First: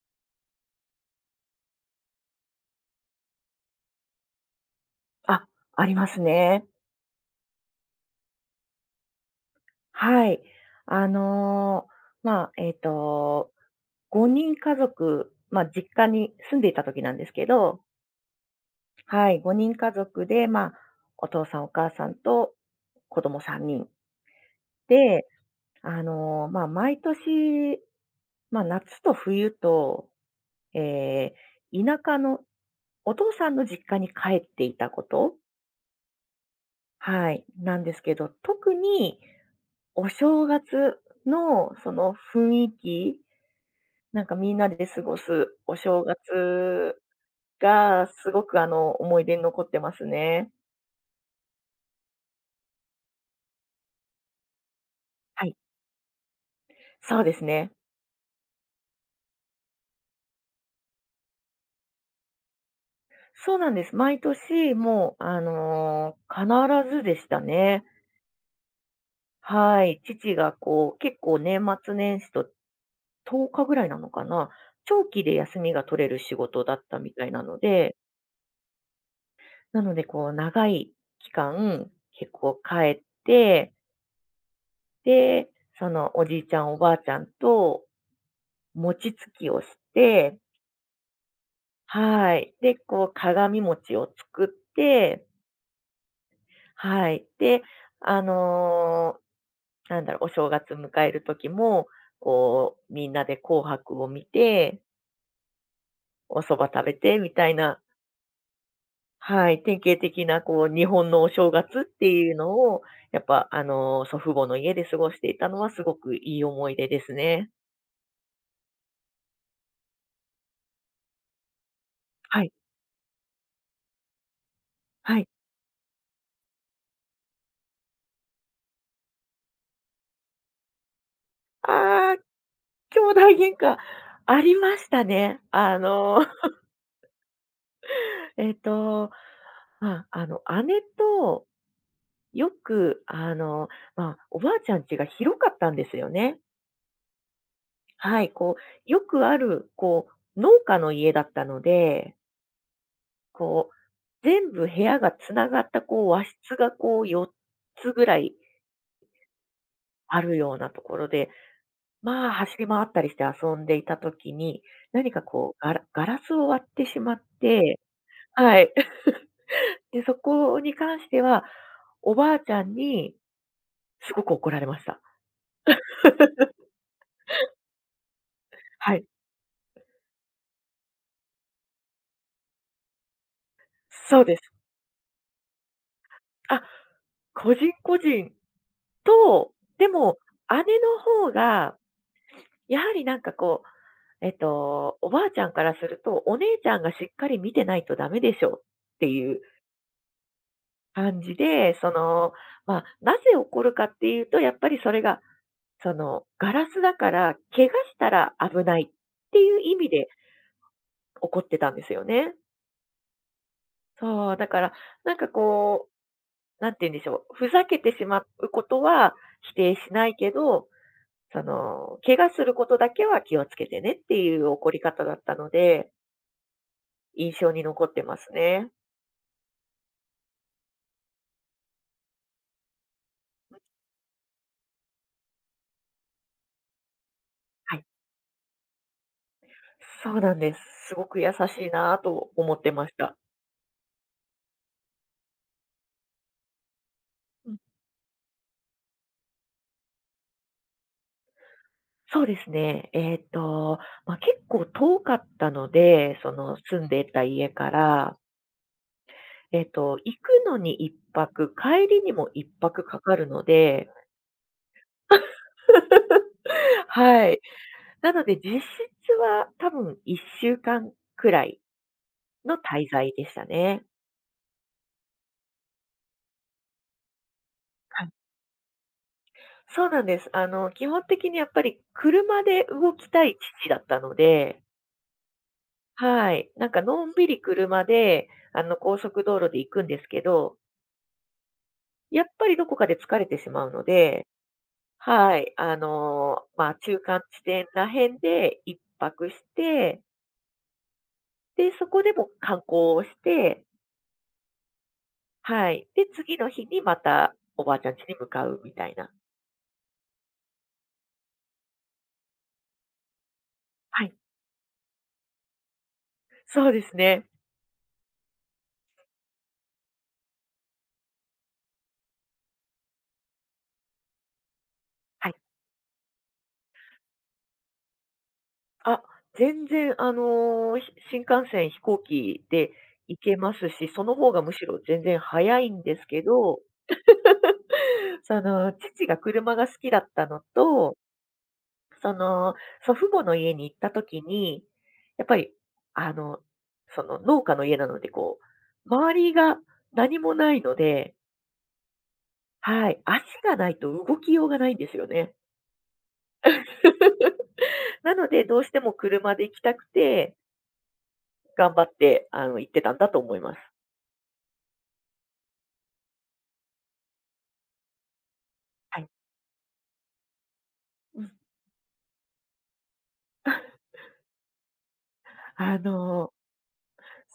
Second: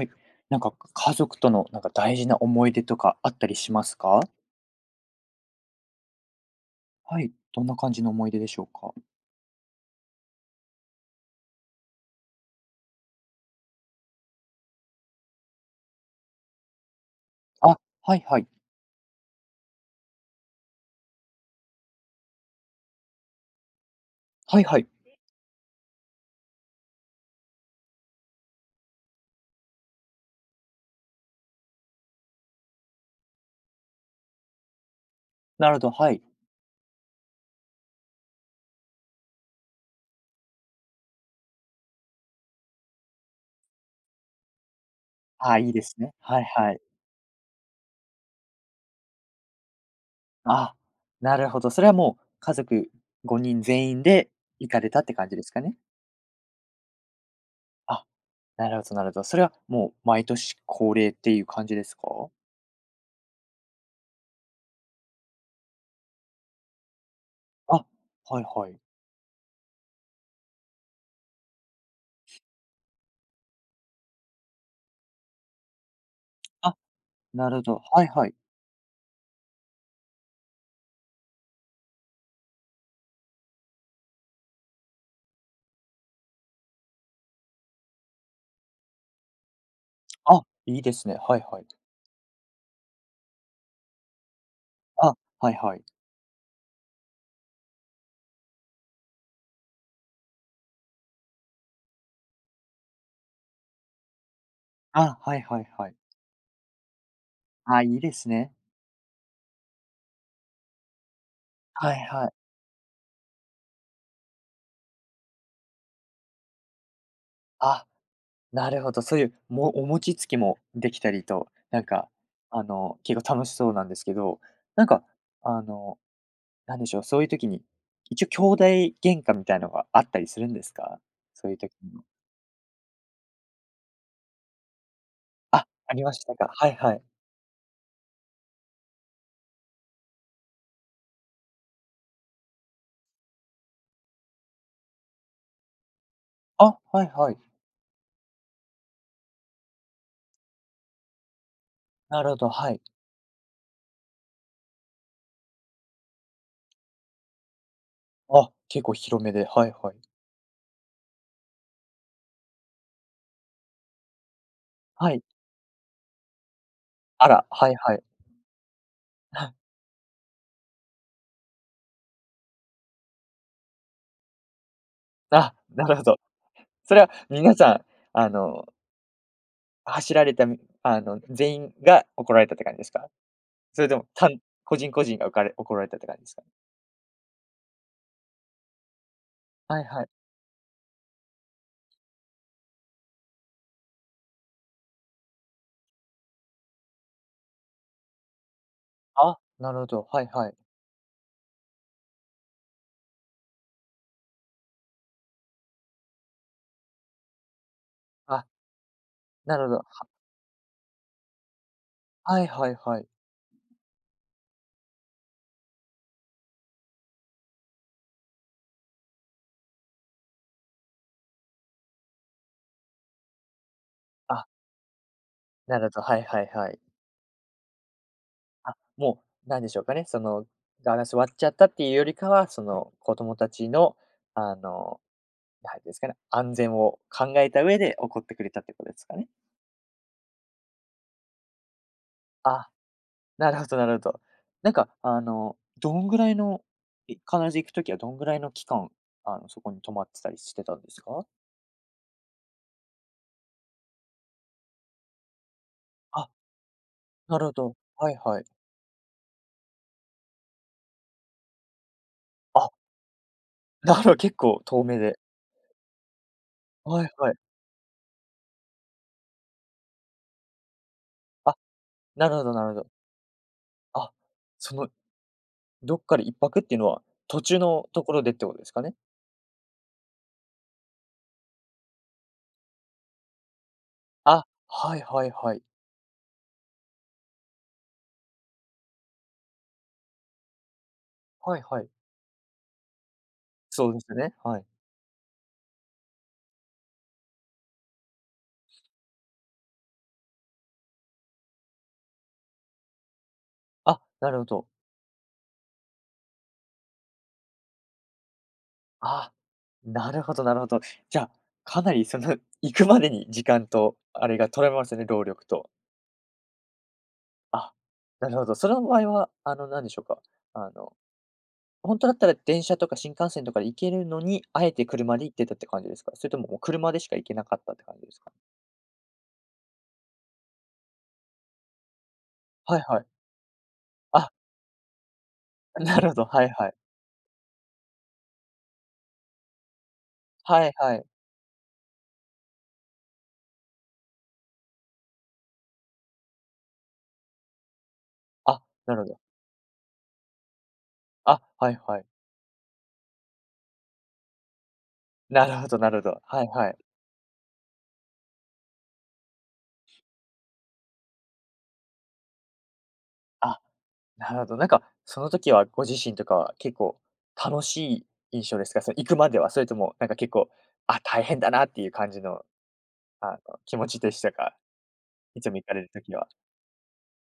はい。なんか家族とのなんか大事な思い出とかあったりしますか？あ、ありますね。はい、どんな感じの思い出でしょうか？はい。あの、まあ、5人家族、まあ、実家に住んでいた時なんですけあ、ど、はいはい。はい、5人家族で、まあ、お父さんお母さんと子供3人はいはい。で、まあ、毎年、まあ、夏と冬と、ええ、田舎のお父さんの実家に帰っていたこと、なるほど、はい。はい、なんですけど、特にお正月のその雰囲気、なんかみんなで過ごすあ、いいおです正ね。はいはい。月がすごく思い出に残ってますね。あ、なるほど。それはもう家族5人全員で行かれたって感じではすい。かね？そうですね。あ、なるほどなるほど。それはもう毎年恒例っていう感じですか？そうなんです。毎年もう、必ずでしたね。あ、はいはい。はい。父がこう、結構年末年始と10日ぐらいなのかな。長期で休みが取れる仕事だあ、ったみたいななるのほど。で、はいはい。なのでこう、長い期間、結構帰って、で、そのおじいちゃん、おばあちゃんと餅つきをして、あ、いいですね。はいはい。はい。で、こう鏡餅を作っあ、て、はいはい。はい。で、あのーなんだろう、お正月迎える時も、こう、みんなで紅白を見て、あ、はいはいはい。お蕎麦食べて、みたいな、あ、いいですね。はい。典型的な、こう、日本のお正月っはいてはい。いうのを、やっぱ、祖父母の家で過ごしていたのはすごくいい思い出ですね。あ、なるほど。そういう、もお餅つきもできたりと、なんか、はい。結構楽しそうなんですけど、なんか、はい。あの、なんでしょう、そういう時に、一応兄弟喧嘩みたいのがあったりするんですか？そういう時にも。あー兄弟喧嘩、ありましたね。あ、ありましたか。はいはい。えっと、まあ、姉とよく、まあ、おばあちゃん家が広かったんですよね。あ、はいはい。はい、こう、よくある、こう、農家の家だったので、なるほど、はい。こう、全部部屋がつながった、こう、和室が、こう、4つぐらいあ、結構広めで、はいはい。あるようなところで、まあ、走り回ったりして遊んでいた時に、は何かい。こう、ガラスを割ってしまっあら、はいて、はい。はい。で、そこに関しては、おばあちゃんにすごく怒られました。あ、なるほど。それは皆さん、あの、はい。走られたみあの、全員が怒られたって感じですか？それとも、そうです。個人個人がおかれ怒られたって感じですか？ね。あ、個人個人と、はいではい。も姉の方が、やはりなんかこう、おばあちゃんからすると、お姉ちゃんがしっかり見てないとダメでしょっていあ、うなるほど、はいはい。感じで、まあ、なぜ怒るかっていうと、やっぱりそれが、ガラスだから怪我したらあ、危ないってないうるほ意ど。味で怒ってたんですよね。はいはいはい。そう、だから、なんかこう、なんて言うんでしょう、ふざけてしまうことは否定しないけど、怪我することだけは気をつけてねっていあ、う怒り方だったのなるで、ほど、はいはいはい。印象に残ってますね。あ、もう、なんでしょうかね、その、ガラス割っちゃったっていうよりかは、その、子供たちの、あの、なんですかね、安全を考えたは上い。で怒ってくれたってことですかね？そうなんです。すごく優しいなと思っあ、てました。なるほどなるほど。なんか、どんぐらいの、必うずん、行くときはどんぐらいの期間、そこに泊まってたりしてたんですか？そうですね。まあ、結構遠かったので、あ、その住んでいたなる家ほかど、はいら、はい。行くのに一泊、帰りにも一あ、泊かかるので、なるほど、結構遠めで。はいははい。い。なので、実質は多分1週間くらあ、いなるほどのなるほど。滞在でしたね。あ、その、どっかで一泊っていうのは、途中のとはい。ころでってことですかね？そうなんです。基本的にやっぱり車で動きたい父だったのあ、で、はいはいはい。はい。なんかのんびり車で、高速道路で行くんですけど、はいはい。やっぱりどこかで疲れてしまうのそうですで、ね、はい。はい。まあ、中間地点ら辺で一泊して、で、そこでも観光をして、あ、なるほど。はい。で、次の日にまたおばあちゃん家に向かうみたいな。あ、なるほどなるほど。じゃあ、かなりその、行くまでに時間と、はい、あれが取られますね、労力と。そうですね。あ、なるほど。その場合は、なんでしょうか、あの本当だったら電車とか新幹線とかで行けるのに、あえて車では行い。ってたって感じですか？それとも、もう車でしか行けなかったって感じですか？あ、全然、新幹線、飛行機ではいはい。行けますし、そのあ、方がむしろ全然早い んでなするほけど、はいど、はい。父が車が好きだったのはいはと、い。その、祖父母の家に行った時に、やっぱり、あの、農家の家なので、こあ、う、なるほ周ど。りが何もないので、あ、はいはい。はい、足がないと動きようがないんですよね。なるほどなるほど。はいはい。なので、どうしても車で行きたくて頑張って、行ってたんだと思います。あ、なるほど。なんか、その時はご自身とかは結構楽しい印象ですか？そのは行い。くまでは、それともなんか結構、あ、う大ん。変だなっていう感じの、気持ちでしたか？いつも行かあれる時は。の、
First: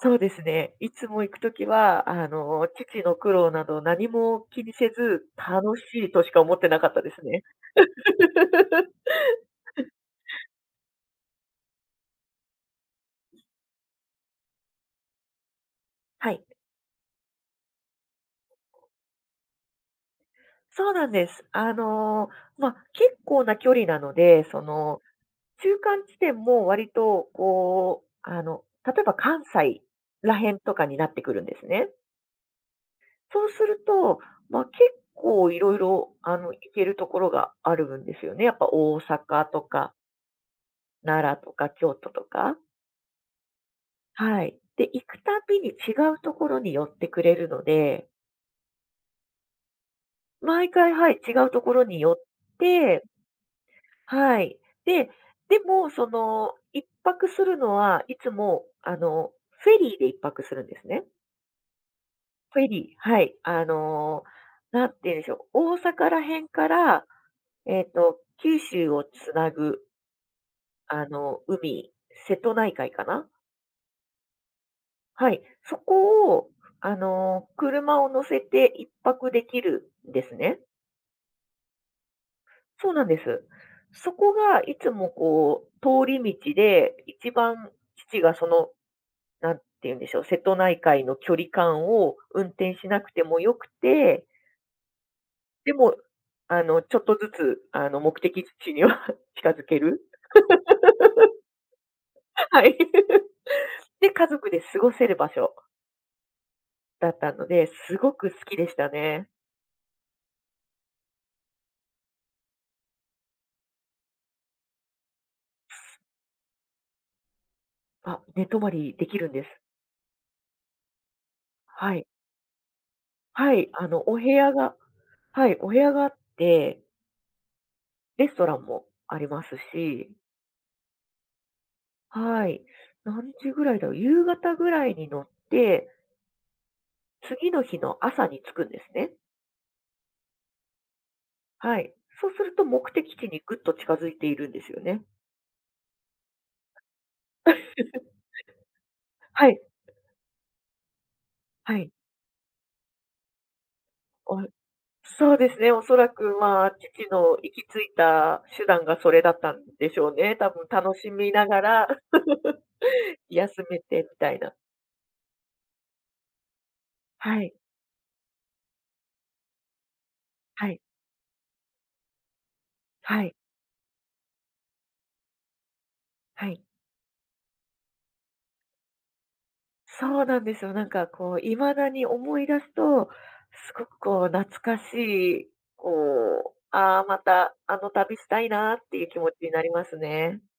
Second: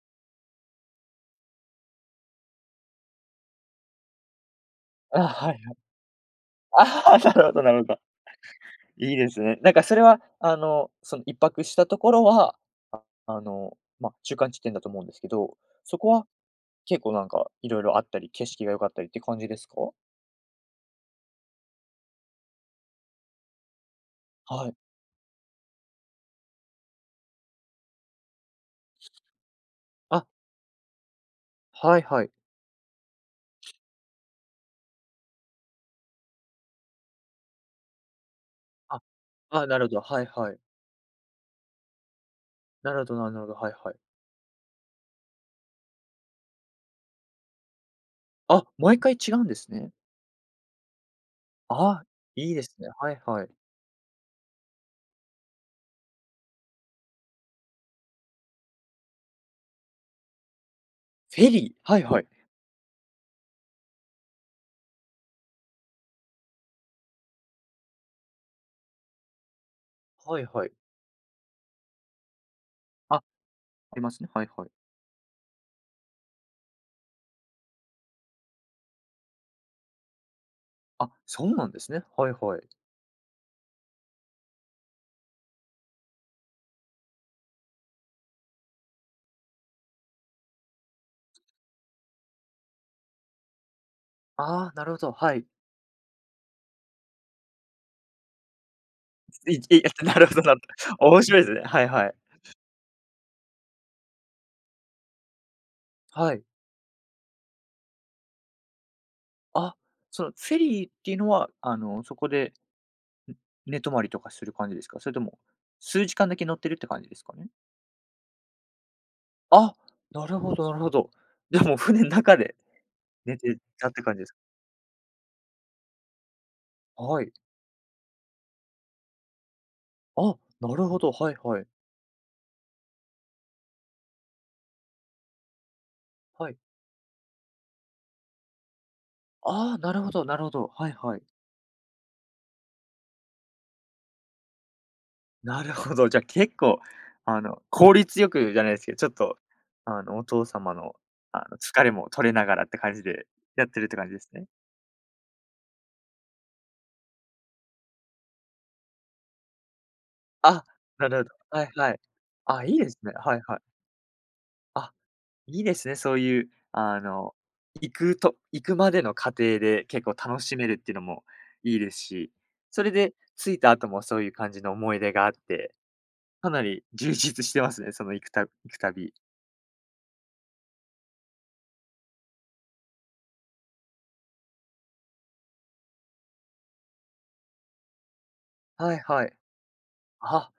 そうですね。いつも行くときは、父の苦労など何も気にせあ、ず、はいは楽しい。いとしか思ってなかったであ、すなね。るほどなるほど。いいですね。なんかそれは、その一泊したところは、まあ、中間地点だと思うんですけど、そこははい。結構なんか色々あったり、景色が良かったりって感じですか？そうなんです。ま、結構な距離なので、はい。中間地点も割とこう、例えば関西あ、ら辺とかになってくるんですね。はいはい。そうすると、まあ、結構いろいろ、行けるところがあるんですよね。やっぱ大あ、阪とあ、なるか、ほど、はいはい。奈良とか、京都とか。なるほどなるほど、はいはい。はい。で、行くたびに違うところに寄ってくれるので、あ、毎回違うんですね。毎回、はい、違うところにあ、寄っいいですね。て、はいはい。はい。で、でも、一泊するのは、いつも、フェリーで一泊するんですね。フェリー、はいはい。フェリー、はい。なんて言うんでしょう。大阪ら辺から、九州をつなぐ、はいはい。海、瀬戸内海かあ、あな。りますね。はいはい。はい。そこを、車を乗せて一泊できるんですね。あ、そうなんですね。はいはい。そうなんです。そこがいつもこう、通り道で、一番父がなんて言うんでしょう、瀬戸内海の距離感を運転しなくてもよくて、ああ、なるほど、はい。でも、ちょっとずつ、目的地には 近いづけい る。なるほどなるほど。面白いですね。はいはい。はい。で、家族で過ごせる場所はい。だったので、すごく好きでしたね。あ、そのフェリーっていうのは、そこで、ん寝泊まりとかする感じですか？それとも、数時間だけ乗ってるって感じですかね？あ、寝泊まりできるんです。あ、なるほどなるほど。じゃ、もうは船い。の中で寝はてい、たってお感じ部ですか？屋がはい、お部屋があって、はい。レストランもありますし、あ、なるほど、はいはい。はい。何時ぐらいだろう、夕方ぐらいに乗って、はい。次の日の朝に着くんですね。ああ、なるほどなるほど。はいはい。はい。そうすると目的地にぐっと近づいているんですよね。なるほど、じゃ、結構、効率 よくじゃないですけど、ちょっと、はい、お父様の、は疲い。れも取れながらって感じでやってるって感じですおね。そうですね、おそらく、まあ、父の行き着いた手段がそれだったんでしょうね。多あ、分楽なしるほど。みながはいら はい。あ、いいですね。はいは休い。めてみたいな。あ、いいですね、そういう、はい、行くと行くまでの過程で結構楽しめはるっい、ていうのもいいですし、それではい、着いた後もそういう感じの思い出があって、はかない。り充実してますね、その行くたび。そうなんですよ。なんかこう、未だに思い出すと、すごくこう、懐かしい、こう、ああ、またあの旅したいなっはていいう気は持い。ちになりますね。あ、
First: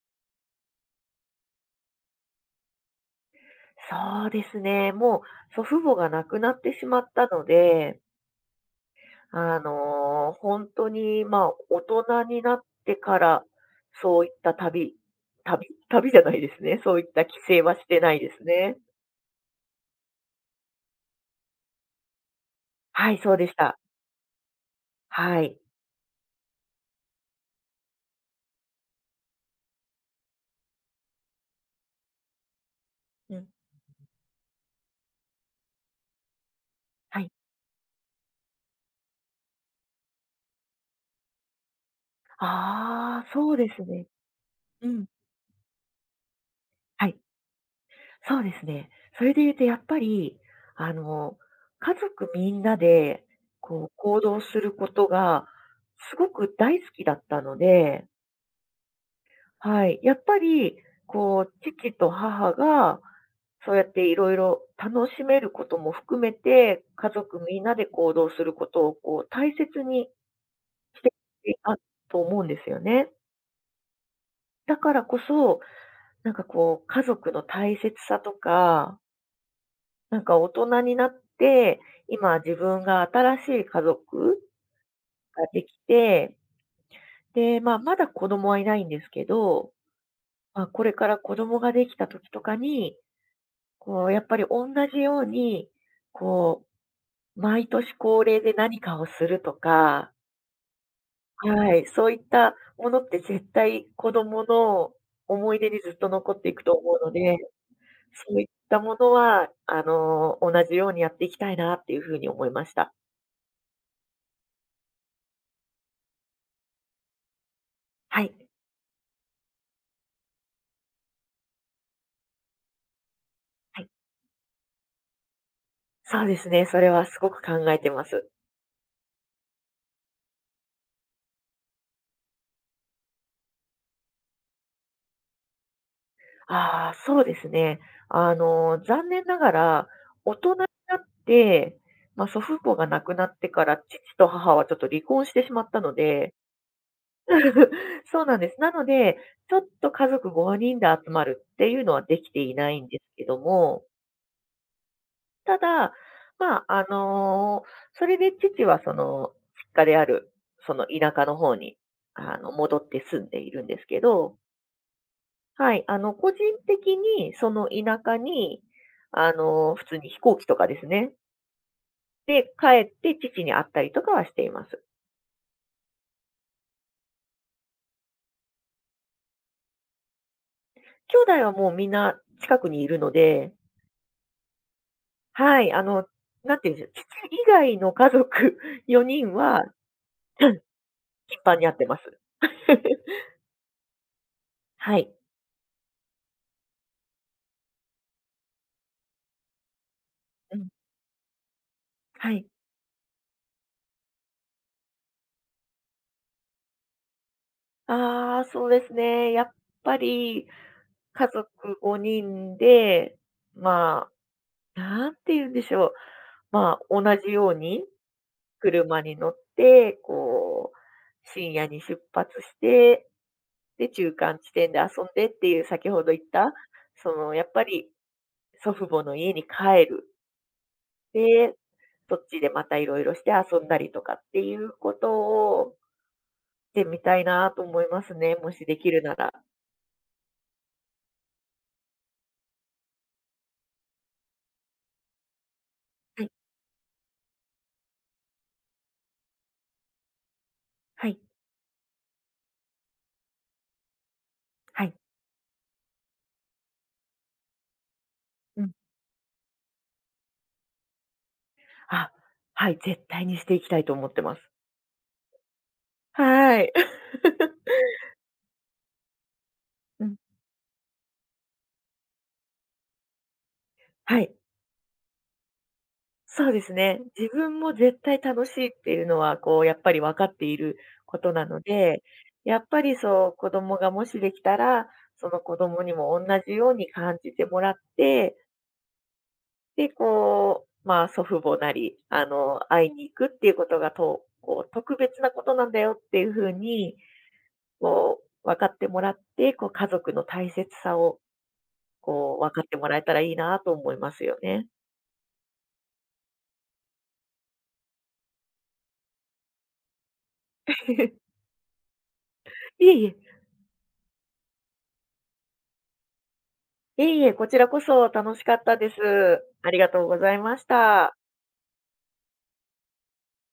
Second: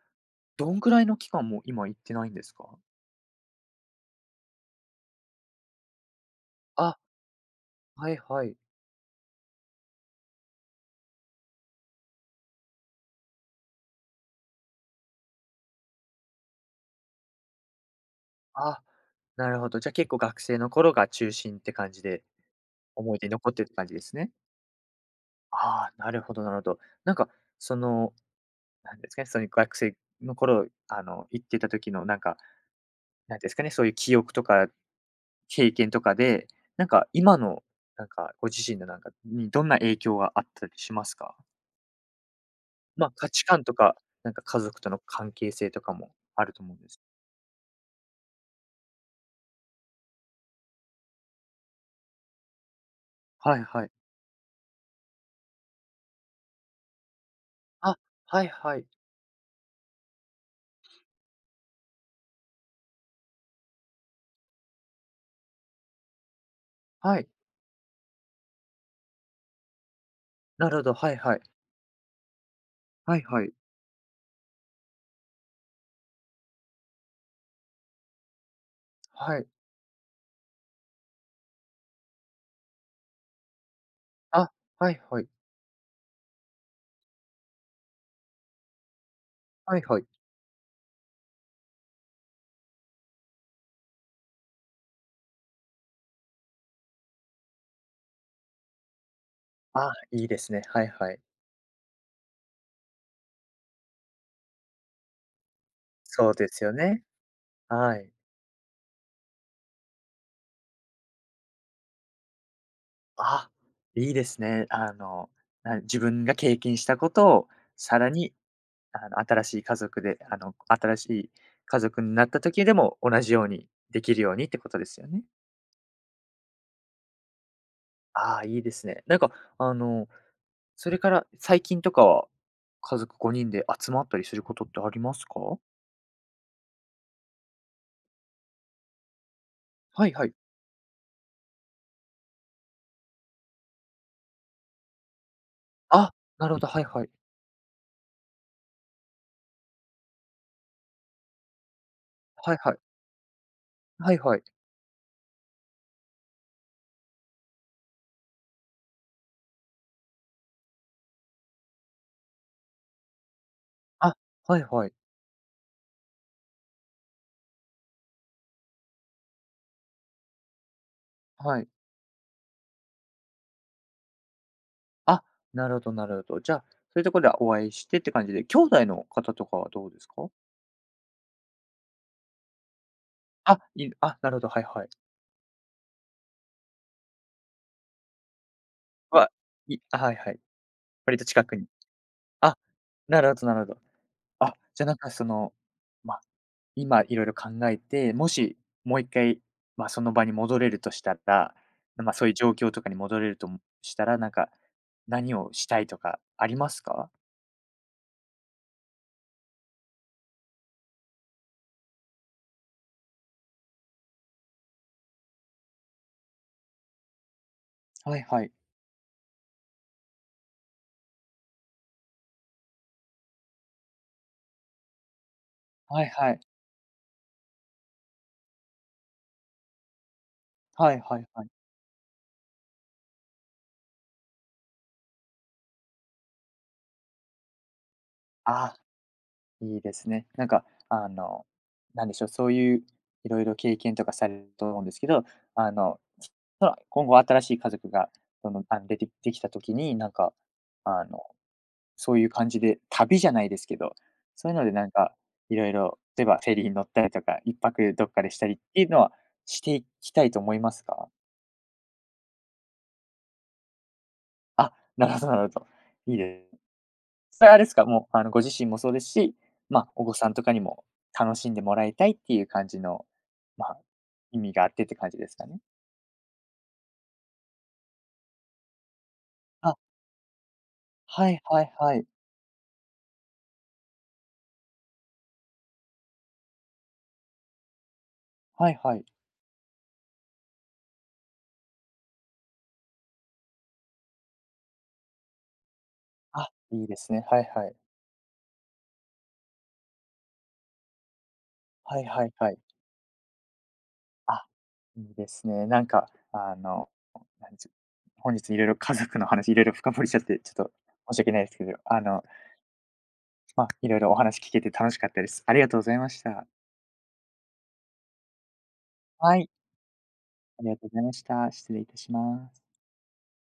どんくらいの期間もう今行ってないんですか？そうですね、もう祖父母が亡くなってしあ、まったので、はいはい。ほんに、まあ、大人になってから、そういった旅 旅じゃないですね。そういった規制はしてないですね。あ、なるほど。じゃ、あ、結構学生の頃が中心って感じで、は思い、い出にそうで残っしてるってた。感じですね。はい。ああ、なるほどなるほど。なんか、そのなんですかね、その学生の頃、行ってた時のなんか、うなんん。ですかね、そういう記憶とか経験とかで、なんかはい。今の、なんかご自身のなんかにどんな影響があったりしますか？ま、あ、ああ、価値そう観とですか、ね。なんか家族うとのん。関係性とかもあると思うんです。はい、そうですね。それで言うとやっぱり、あの、家族みんなで、はいはこい。う、行動することがすごく大好きだったのあ、で、はいはい。はい、やっぱり、こう、父と母がそうやっていろいろ楽しめることも含めて、家はい。族みんなで行動することをこう大切になるほど、してはいはい。いたと思うんですよね。はいはい。だからこそ、なんかこう家族の大切さとか、はい。なんか大人になって、今自分が新しい家族あ、はいはい。ができて、で、まあまだ子供はいないんですけど、はいはい。まあこれから子供ができた時とかに、こうやっぱり同じように、こう毎年恒例で何かをするとあ、か、いいですね。はいはい。はい、そういったものって絶対子供の思い出にずっとそ残うってでいくすとよ思ね。うので、はい。そういったものは、同じようにやっていきたいなっていうふうに思いました。あ、いいですね。自分が経験したことをさらはに、い。新しい家族で、新しい家族になった時でも同じようにはい。できるようにってことですよね。そうですね。それはすごく考えてます。ああ、いいですね。なんか、あの、それから最近とかは、家族5人で集まったりすることってありますか？ああ、そうですね。残念ながら、はいはい。大人になって、まあ、祖父母が亡くなってから、父と母はちょっと離婚してしまったのあ、で、なるほど、はいはい。そうなんです。なので、ちょっと家族5人で集まるっていうのはできていはいなはい。いんですけども、はいはい。ただ、まあ、それで父はその実家である、その田舎の方に、戻って住んでいるんですけあ、ど、はいはい。はい、個人的にその田舎に、普通に飛行機とかですね、はい。で、帰って父に会ったりとかはしています。あ、なるほどなるほど。じゃあ、そういうところでお会いしてって感じで、兄弟の方とかはどうですか？兄弟はもうみんな近くにいるので、あ、なるほど、はいはい。はい、なんていうんでしょう、父以外の家族 4は、人は、はいは い。頻割と近く繁に。に会ってます。あ、なるほどなるほど。あ、じゃ、なんはかい。その、ま、今色々考えて、もしもう1回、ま、その場にう戻ん、れるとしたら、ま、そうはいうい。状況とかに戻れるとしたら、なんか、何をしたいとかありますか？ああ、そうですね。やっぱり、家族5人で、まあ、なんて言うんでしょう。まあ、同じようにはいはい。車に乗って、こう、深夜に出発して、で、中間地点で遊んでっていう、先ほはいど言っはい。た、やっぱり祖父母の家に帰る。はいはいはい。で、そっちでまたいろいろして遊んだりとかっていうことをしてみたいなと思いますね、もしあであ。きるなら。いいですね。なんか、あの、なんでしょう、そういういろいろ経験とかされると思うんですけど、あの、はい、その今後新しい家族が、その、出てできたときに、なんか、あはい、の、そういう感じで、旅じゃないですけど、そういうのではなんい。か、いろいろ、例えばフェリーに乗ったりとか、一泊どっかでしたりっうん。ていうのはしていきたいと思いますか？あ、はい、絶対にしていきたいと思ってます。あ、なるほどなるほど。いいではい。す。それはあれですか、もう、ご自身もそうですし、まあ、うお子ん、さんとかにも楽しんでもらいたいっていう感じの、まあ、はい。意味があってって感じですかね？そうですね。自分も絶対楽しいっていうのは、こう、やあ、っぱり分かっているこはといなのはいはで、い。やっぱりそう、子供がもしできたら、その子供にも同じように感じてもらって、はいはい。で、こう、まあ、祖父母なり、会いに行くっていうことが、とこう、特別なことなんだよっていうあ、風いいに、ですね。はいはい。こう、分かってもらって、こう、家族の大切さを、はいはいこう、は分い。かってもらえたらいいなと思いますよあ、ね。いいですね。なんか、なんちゅ本日いろいろ家族の話いろいろ深掘りしちゃって、ちょっと申し訳 ないですけど、いえいえ、まあ、いろいろお話聞けて楽しかったです。ありがとうございました。いえいえ、こちらこそ楽しかったです。はい、ありがとうございまあしりがとうございまた。した。失礼いたします。